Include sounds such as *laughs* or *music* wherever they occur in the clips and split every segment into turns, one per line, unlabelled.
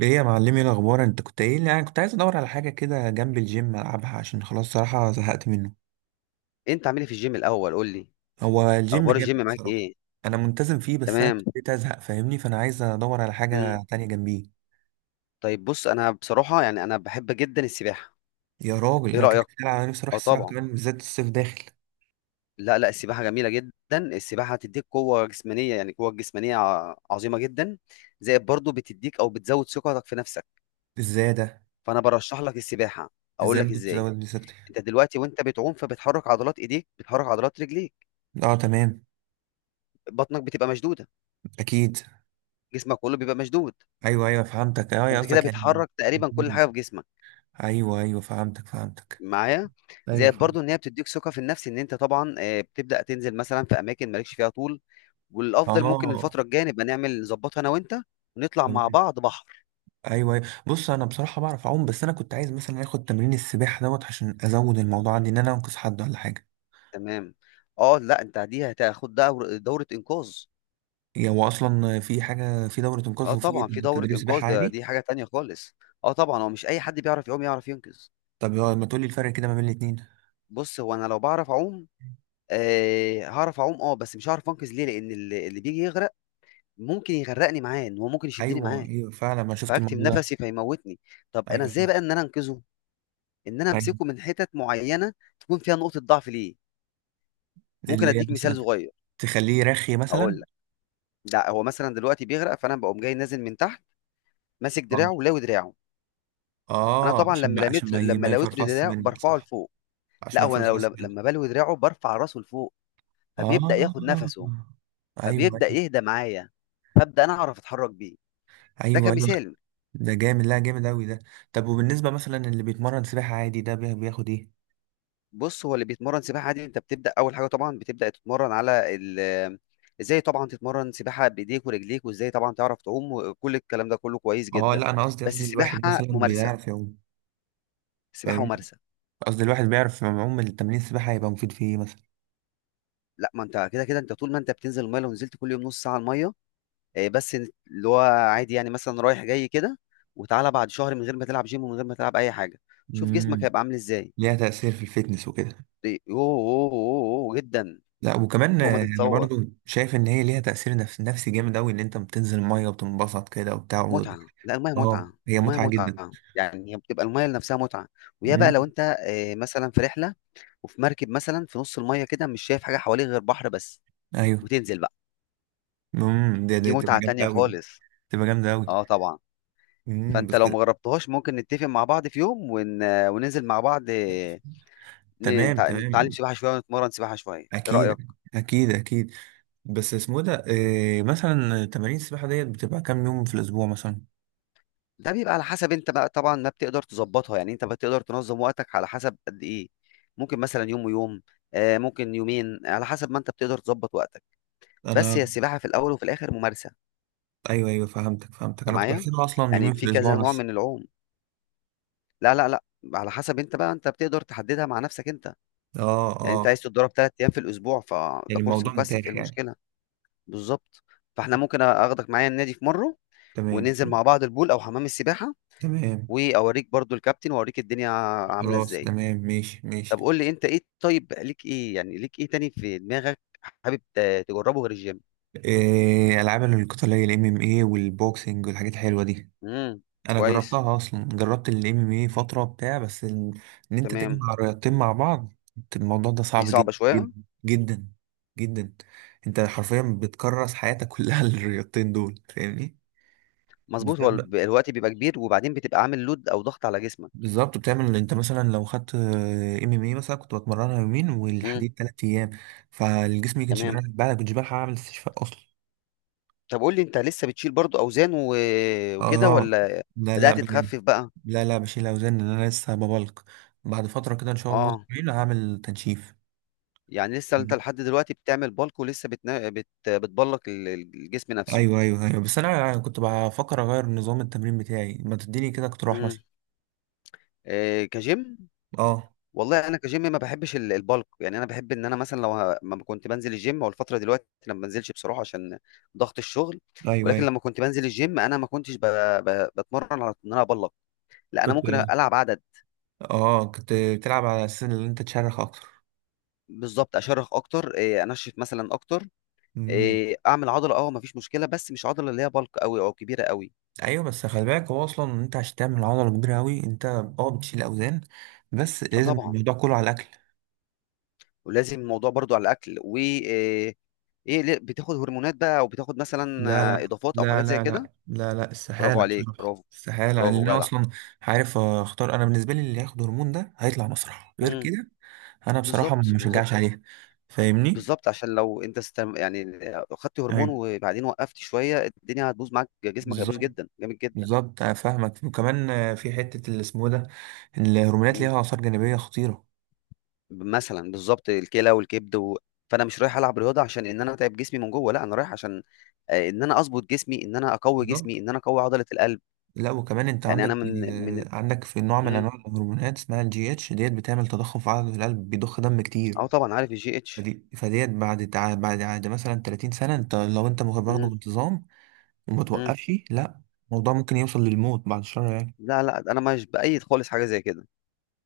ايه يا معلمي، إيه الاخبار؟ انت كنت قايل لي يعني كنت عايز ادور على حاجه كده جنب الجيم العبها عشان خلاص صراحه زهقت منه.
انت عامل ايه في الجيم الاول، قول لي.
هو الجيم
اخبار الجيم
جامد
معاك
بصراحه.
ايه؟
انا منتظم فيه بس انا
تمام.
ابتديت ازهق فاهمني، فانا عايز ادور على
مم.
حاجه تانية جنبيه.
طيب بص، انا بصراحه يعني انا بحب جدا السباحه.
يا راجل،
ايه
انا كنت
رايك؟
بتكلم على نفسي اروح
اه
السباحه
طبعا.
كمان بالذات الصيف داخل.
لا لا، السباحه جميله جدا. السباحه هتديك قوه جسمانيه، يعني قوه جسمانيه عظيمه جدا. زائد برضو بتديك او بتزود ثقتك في نفسك.
ازاي ده؟
فانا برشح لك السباحه. اقول
ازاي
لك
ممكن
ازاي.
تزود لي سكتي؟
انت دلوقتي وانت بتعوم، فبتحرك عضلات ايديك، بتحرك عضلات رجليك.
اه تمام.
بطنك بتبقى مشدوده.
اكيد.
جسمك كله بيبقى مشدود.
ايوه ايوه فهمتك، اه
فانت كده
قصدك يعني.
بتحرك تقريبا كل
مم.
حاجه في جسمك.
ايوه ايوه فهمتك فهمتك.
معايا؟
ايوه
زائد برضو ان
فهمت.
هي بتديك ثقه في النفس، ان انت طبعا بتبدا تنزل مثلا في اماكن مالكش فيها طول. والافضل ممكن
اه
الفتره الجايه نبقى نعمل نظبطها انا وانت، ونطلع مع
تمام.
بعض بحر.
ايوه أيوة. بص انا بصراحه بعرف اعوم، بس انا كنت عايز مثلا اخد تمرين السباحه دوت عشان ازود الموضوع عندي ان انا انقذ حد ولا حاجه.
تمام. اه لا، انت دي هتاخد دوره انقاذ.
يعني هو اصلا في حاجه في دوره انقاذ
اه
وفي
طبعا في دوره
تدريب
انقاذ،
سباحه
ده
عادي؟
دي حاجه تانية خالص. اه طبعا، هو مش اي حد بيعرف يعوم يعرف ينقذ.
طب هو ما تقولي الفرق كده ما بين الاتنين.
بص، هو انا لو بعرف اعوم، آه هعرف اعوم، اه، بس مش هعرف انقذ ليه؟ لان اللي بيجي يغرق ممكن يغرقني معاه، ان هو ممكن يشدني
ايوه
معاه.
ايوه فعلا، ما شفت
فهكتم
الموضوع ده.
نفسي فيموتني. طب انا
ايوه
ازاي بقى
شفت.
ان انا انقذه؟ ان انا
ايوه،
امسكه من حتت معينه تكون فيها نقطه ضعف ليه. ممكن
اللي هي
اديك مثال
مثلا
صغير.
تخليه رخي مثلا.
اقول لك. لا، هو مثلا دلوقتي بيغرق، فانا بقوم جاي نازل من تحت، ماسك
اه
دراعه ولاوي دراعه. انا
اه،
طبعا
عشان ما عشان ما ي-
لما
ما
لويت
يفرفص
دراعه
منك،
برفعه
صح؟
لفوق.
عشان
لا،
ما
هو انا
يفرفص منك.
لما بلوي دراعه برفع راسه لفوق،
اه
فبيبدا ياخد نفسه،
ايوه
فبيبدا
ايوه
يهدى معايا، فابدا انا اعرف اتحرك بيه. ده
ايوه ايوه،
كمثال.
ده جامد، لا جامد أوي ده. طب وبالنسبة مثلا اللي بيتمرن سباحة عادي ده بياخد إيه؟
بص، هو اللي بيتمرن سباحة عادي، انت بتبدأ أول حاجة طبعا بتبدأ تتمرن على ازاي طبعا تتمرن سباحة بإيديك ورجليك، وازاي طبعا تعرف تعوم، وكل الكلام ده كله كويس
أه
جدا.
لا، أنا قصدي
بس
قصدي الواحد
السباحة
مثلا
ممارسة.
بيعرف يعوم.
السباحة
فاهمني؟
ممارسة.
قصدي الواحد بيعرف يعوم، التمرين السباحة هيبقى مفيد في إيه مثلا؟
لا، ما انت كده كده انت طول ما انت بتنزل المية، لو نزلت كل يوم نص ساعة المية، بس اللي هو عادي يعني مثلا رايح جاي كده، وتعالى بعد شهر من غير ما تلعب جيم ومن غير ما تلعب أي حاجة، شوف جسمك
امم.
هيبقى عامل ازاي.
ليها تأثير في الفيتنس وكده.
يوه يوه يوه يوه، جدا.
لا وكمان
فوق ما
أنا
تتصور.
برضو شايف إن هي ليها تأثير نفس نفسي جامد أوي، إن أنت بتنزل المية وبتنبسط كده وبتاع و...
متعة، لا المية
أه
متعة.
هي
المية
متعة جدا.
متعة، يعني هي بتبقى المية نفسها متعة. ويا بقى
امم.
لو انت مثلا في رحلة وفي مركب مثلا في نص المية كده، مش شايف حاجة حواليك غير بحر بس،
أيوه.
وتنزل بقى،
امم، ده
دي
تبقى
متعة
جامدة
تانية
أوي دي.
خالص.
تبقى جامدة أوي.
اه طبعا. فانت
بس.
لو مجربتهاش، ممكن نتفق مع بعض في يوم، وننزل مع بعض،
تمام
نتعلم
تمام.
سباحة شوية ونتمرن سباحة شوية. ايه رأيك؟
أكيد أكيد أكيد. بس اسمه ده إيه مثلا؟ تمارين السباحة ديت بتبقى كام يوم في الأسبوع مثلا؟
ده بيبقى على حسب انت بقى، طبعا ما بتقدر تظبطها، يعني انت بتقدر تنظم وقتك على حسب قد ايه. ممكن مثلا يوم ويوم، ممكن يومين، على حسب ما انت بتقدر تظبط وقتك. بس
أنا
هي السباحة في الأول وفي الآخر ممارسة.
أيوه أيوه فهمتك فهمتك،
أنت
أنا كنت
معايا؟
بحسبها أصلا
يعني
يومين في
في
الأسبوع
كذا نوع
بس.
من العوم. لا لا لا. على حسب أنت بقى، أنت بتقدر تحددها مع نفسك أنت.
أه
يعني أنت
أه،
عايز تتدرب 3 أيام في الأسبوع،
يعني
فده كورس
الموضوع
مكثف، إيه
متاح يعني.
المشكلة؟ بالظبط. فإحنا ممكن أخدك معايا النادي في مرة،
تمام
وننزل
تمام
مع بعض البول أو حمام السباحة،
تمام.
وأوريك برضو الكابتن وأوريك الدنيا عاملة
خلاص
إزاي.
تمام، ماشي ماشي.
طب قول لي أنت إيه، طيب ليك إيه يعني، ليك إيه تاني في دماغك؟ حابب تجربه غير الجيم؟
إيه ألعاب القتالية ال MMA والبوكسنج والحاجات الحلوة دي.
امم.
انا
كويس.
جربتها اصلا، جربت الام ام اي فتره بتاع بس ان انت
تمام.
تجمع رياضتين مع بعض، الموضوع ده
دي
صعب
صعبة
جدا
شوية.
جدا. جدا. جدا. انت حرفيا بتكرس حياتك كلها *laughs* للرياضتين دول فاهمني.
مظبوط،
بالذات
هو
بقى.
الوقت بيبقى كبير، وبعدين بتبقى عامل لود او ضغط على جسمك.
بالظبط، بتعمل انت مثلا لو خدت ام ام اي مثلا كنت بتمرنها يومين
امم.
والحديد ثلاث ايام، فالجسم ما كانش
تمام.
بيعرف، بقى كنتش بلحق اعمل استشفاء اصلا.
طب قول لي، انت لسه بتشيل برضو اوزان وكده،
اه.
ولا
لا لا
بدأت تخفف بقى؟
لا لا، بشيل اوزان لأن انا لسه ببلك. بعد فتره كده ان شاء الله
اه.
أسبوعين هعمل تنشيف.
يعني لسه انت لحد دلوقتي بتعمل بالك، ولسه بتبلك الجسم نفسه.
ايوه ايوه ايوه، بس انا كنت بفكر اغير نظام التمرين بتاعي، ما تديني كده اقتراح مثلا.
امم. إيه كجيم؟
اه
والله انا كجيم ما بحبش البلك، يعني انا بحب ان انا مثلا لو ما كنت بنزل الجيم، او الفتره دلوقتي انا ما بنزلش بصراحه عشان ضغط الشغل.
ايوه
ولكن
ايوه.
لما كنت بنزل الجيم، انا ما كنتش بتمرن على ان انا ابلك. لا، انا
كنت
ممكن العب عدد.
اه كنت بتلعب على اساس ان انت تشرخ اكتر.
بالظبط، اشرخ اكتر، انشف مثلا اكتر،
امم.
اعمل عضله، مفيش مشكله، بس مش عضله اللي هي بالك قوي او كبيره قوي.
ايوه بس خلي بالك، هو اصلا انت عشان تعمل عضله كبيره قوي انت اه بتشيل اوزان، بس
اه
لازم
طبعا.
الموضوع كله على الاكل.
ولازم الموضوع برضو على الاكل و ايه بتاخد هرمونات بقى، او بتاخد مثلا
لا لا
اضافات او
لا
حاجات زي
لا
كده؟
لا لا لا،
برافو
استحالة
عليك،
بصراحة،
برافو.
استحاله لان
برافو
انا
جدع.
اصلا عارف اختار، انا بالنسبه لي اللي هياخد هرمون ده هيطلع مسرح غير
امم
كده. انا بصراحه ما
بالظبط.
بشجعش
بالظبط،
عليه، فاهمني.
بالظبط، عشان لو انت يعني خدت هرمون
ايوه
وبعدين وقفت شويه، الدنيا هتبوظ معاك، جسمك هيبوظ
بالظبط
جدا، جامد جدا.
بالظبط، أنا فاهمك، وكمان في حتة اللي اسمه ده، الهرمونات
مم.
ليها آثار جانبية خطيرة.
مثلا بالظبط الكلى والكبد فانا مش رايح العب رياضه عشان ان انا اتعب جسمي من جوه، لا انا رايح عشان ان انا اظبط جسمي، ان انا اقوي
بالظبط.
جسمي، ان انا اقوي عضله القلب.
لا وكمان انت
يعني انا
عندك
من.
آه، عندك في نوع من
مم.
انواع الهرمونات اسمها الجي اتش ديت، بتعمل تضخم في عضلة القلب، بيضخ دم كتير.
اه طبعا عارف الجي اتش.
فديت بعد عاد مثلا 30 سنة انت، لو برضه
مم.
بانتظام وما
مم.
توقفش، لا الموضوع ممكن يوصل للموت، بعد الشر يعني.
لا لا، انا مش بايد خالص حاجه زي كده.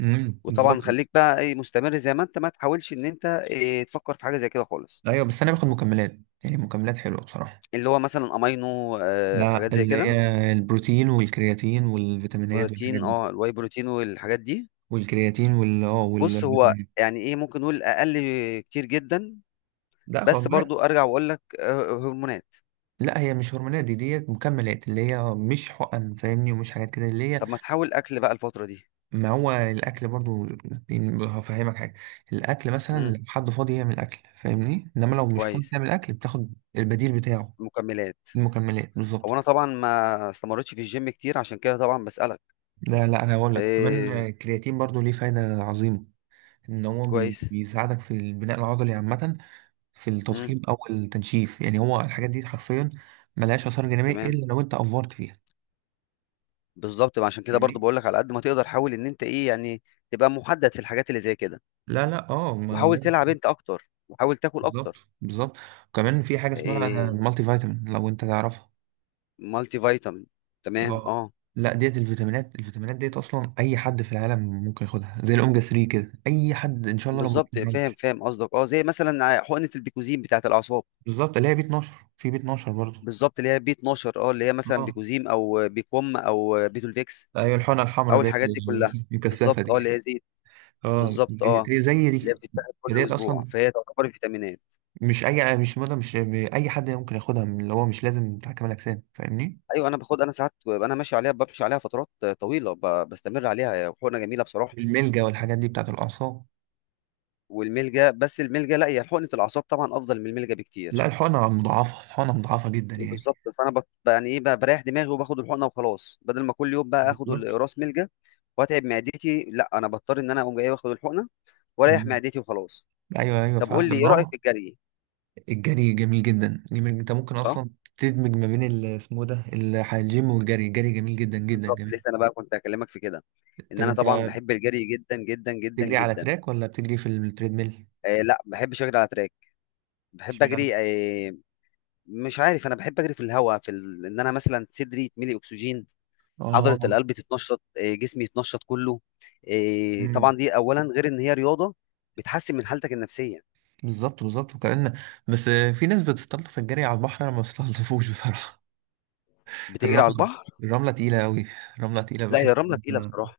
وطبعا
بالظبط.
خليك بقى ايه مستمر زي ما انت، ما تحاولش ان انت إيه تفكر في حاجه زي كده خالص.
ايوه بس انا باخد مكملات، يعني مكملات حلوة بصراحة.
اللي هو مثلا امينو،
لا
حاجات زي
اللي
كده.
هي البروتين والكرياتين والفيتامينات والحاجات
بروتين،
دي.
الواي بروتين والحاجات دي.
والكرياتين
بص، هو
والفيتامينات.
يعني ايه ممكن نقول اقل. كتير جدا.
لا خد
بس
بالك.
برضو أرجع وأقول لك هرمونات.
لا هي مش هرمونات، دي ديت مكملات، اللي هي مش حقن فاهمني، ومش حاجات كده اللي هي.
طب ما تحاول أكل بقى الفترة دي.
ما هو الاكل برضو. يعني هفهمك حاجه، الاكل مثلا
امم.
لو حد فاضي يعمل اكل فاهمني، انما لو مش فاضي
كويس.
تعمل اكل بتاخد البديل بتاعه.
مكملات.
المكملات
هو
بالظبط.
أنا طبعا ما استمرتش في الجيم كتير عشان كده طبعا بسألك.
لا لا، انا هقول لك كمان
إيه.
الكرياتين برضو ليه فايده عظيمه، ان هو
كويس.
بيساعدك في البناء العضلي عامه، في
امم.
التضخيم او التنشيف. يعني هو الحاجات دي حرفيا ملهاش اثار جانبيه
تمام.
الا لو انت افورت فيها،
بالظبط، ما عشان كده برضو
فاهمني.
بقول لك على قد ما تقدر، حاول إن أنت إيه يعني تبقى محدد في الحاجات اللي زي كده،
لا لا اه
وحاول تلعب أنت أكتر وحاول تاكل
بالظبط
أكتر.
بالظبط. وكمان في حاجه اسمها
إيه.
مالتي فيتامين، لو انت تعرفها.
مالتي فيتامين. تمام
اه
أه.
لا، ديت الفيتامينات ديت اصلا اي حد في العالم ممكن ياخدها، زي الاوميجا 3 كده، اي حد ان شاء الله لو ما
بالظبط فاهم
بياخدهاش.
فاهم قصدك، زي مثلا حقنة البيكوزين بتاعت الأعصاب.
بالظبط اللي هي بي 12، في بي 12 برضه.
بالظبط اللي هي بي 12، اللي هي مثلا
اه
بيكوزيم او بيكوم او بيتولفيكس،
ايوه الحقنه الحمراء
او
ديت
الحاجات دي كلها.
المكثفه
بالظبط،
دي.
اللي هي زيت.
اه
بالظبط
دي-
اه.
دي زي
اللي هي
دي.
بتتاخد كل
ديت
اسبوع،
اصلا
فهي تعتبر فيتامينات.
مش اي، مش مدى، مش اي حد ممكن ياخدها، من اللي هو مش لازم بتاع كمال اجسام فاهمني.
ايوه انا باخد، انا ساعات ببقى انا ماشي عليها، بمشي عليها فترات طويله، بستمر عليها. هي حقنه جميله بصراحه.
الملجا والحاجات دي بتاعت الاعصاب.
والملجا، بس الملجا لا، هي حقنه الاعصاب طبعا افضل من الملجا
لا
بكتير.
الحقنة مضاعفة، الحقنة مضاعفة جدا يعني.
بالظبط، فانا يعني ايه بقى، بريح دماغي وباخد الحقنه وخلاص، بدل ما كل يوم بقى اخد
بالظبط.
القراص ملجا واتعب معدتي. لا، انا بضطر ان انا اقوم جاي واخد الحقنه واريح
مم.
معدتي وخلاص.
ايوه ايوه
طب قول
فاهم،
لي، ايه
لما
رأيك
هو.
في الجري؟
الجري جميل جدا جميل، انت ممكن
صح.
اصلا تدمج ما بين اسمه إيه ده الجيم والجري. الجري جميل جدا جدا
بالظبط،
جميل.
لسه انا بقى كنت هكلمك في كده، ان
طب
انا
انت
طبعا بحب الجري جدا جدا جدا
بتجري على
جدا.
تراك ولا بتجري في التريدميل؟
لا، بحبش اجري على تراك. بحب
اشمعنى؟
اجري. مش عارف، انا بحب اجري في الهواء، في ان انا مثلا صدري يتملي اكسجين، عضلة
اه.
القلب تتنشط، جسمي يتنشط كله. طبعا
امم.
دي اولا، غير ان هي رياضة بتحسن من حالتك النفسية.
بالظبط بالظبط وكأن. بس، في ناس بتستلطف الجري على البحر، انا ما بستلطفوش بصراحة. *laughs*
بتجري على
الرملة،
البحر؟
الرملة تقيلة قوي، الرملة تقيلة
لا، هي
بحس.
الرملة تقيلة بصراحة.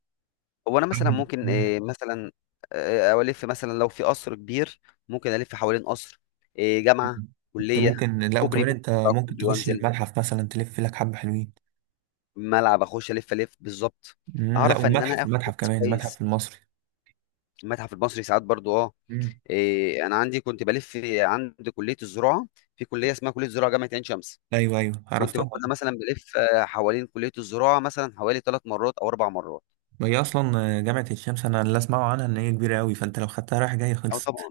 هو انا مثلا ممكن
مم.
مثلا، الف مثلا لو في قصر كبير، ممكن الف حوالين قصر، جامعه،
انت
كليه،
ممكن، لا
كوبري.
وكمان
ممكن
انت
أطلع
ممكن
كوبري
تخش
وانزل،
المتحف مثلا، تلف لك حبة حلوين.
ملعب اخش الف الف بالظبط.
مم، لا
اعرف ان انا
والمتحف،
اخد
المتحف
نفس
كمان،
كويس.
المتحف المصري.
المتحف المصري ساعات برضو اه
مم.
انا عندي كنت بلف عند كليه الزراعه، في كليه اسمها كليه الزراعه جامعه عين شمس.
ايوه ايوه
كنت
عرفتها.
باخدها مثلا بلف حوالين كليه الزراعه مثلا حوالي ثلاث مرات او اربع مرات.
ما هي اصلا جامعة الشمس، انا اللي اسمعه عنها ان هي كبيرة قوي، فانت لو خدتها رايح جاي
او
خلصت
طبعا.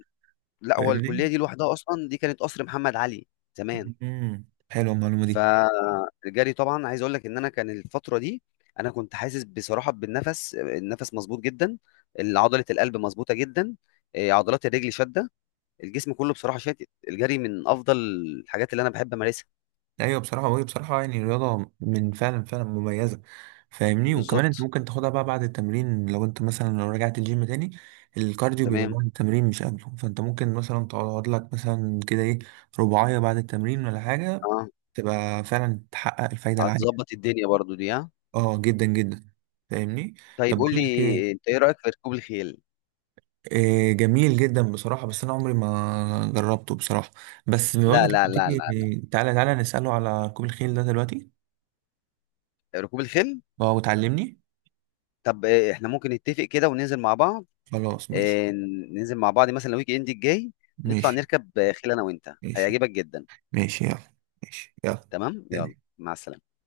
لا، هو الكليه
فاهمني.
دي لوحدها اصلا دي كانت قصر محمد علي زمان.
مم. حلوة المعلومة دي.
فالجري طبعا عايز اقول لك، ان انا كان الفتره دي انا كنت حاسس بصراحه بالنفس، النفس مظبوط جدا، عضله القلب مظبوطه جدا، عضلات الرجل شاده، الجسم كله بصراحه شاتت. الجري من افضل الحاجات اللي انا بحب امارسها.
ايوه بصراحه، وهي بصراحه يعني رياضه من فعلا فعلا مميزه، فاهمني. وكمان انت
بالظبط.
ممكن تاخدها بقى بعد التمرين، لو انت مثلا لو رجعت الجيم تاني، الكارديو بيبقى
تمام.
بعد التمرين مش قبله. فانت ممكن مثلا تقعد لك مثلا كده ايه، رباعيه بعد التمرين ولا حاجه،
اه،
تبقى فعلا تحقق الفايده العاليه.
هتظبط الدنيا برضو دي ها.
اه جدا جدا، فاهمني.
طيب
طب
قول
بقول
لي،
لك ايه.
انت ايه رايك في ركوب الخيل؟
إيه، جميل جدا بصراحه، بس انا عمري ما جربته بصراحه. بس بقول
لا
لك،
لا
لما
لا
تيجي
لا،
تعالى تعالى، نساله على ركوب الخيل ده دلوقتي.
ركوب الخيل.
اه وتعلمني.
طب احنا ممكن نتفق كده وننزل مع بعض،
خلاص ماشي
إيه، ننزل مع بعض مثلا الويك اند الجاي، نطلع
ماشي.
نركب خيل انا وانت،
ماشي
هيعجبك جدا.
ماشي يلا. ماشي يلا.
تمام يلا،
سلام.
مع السلامة.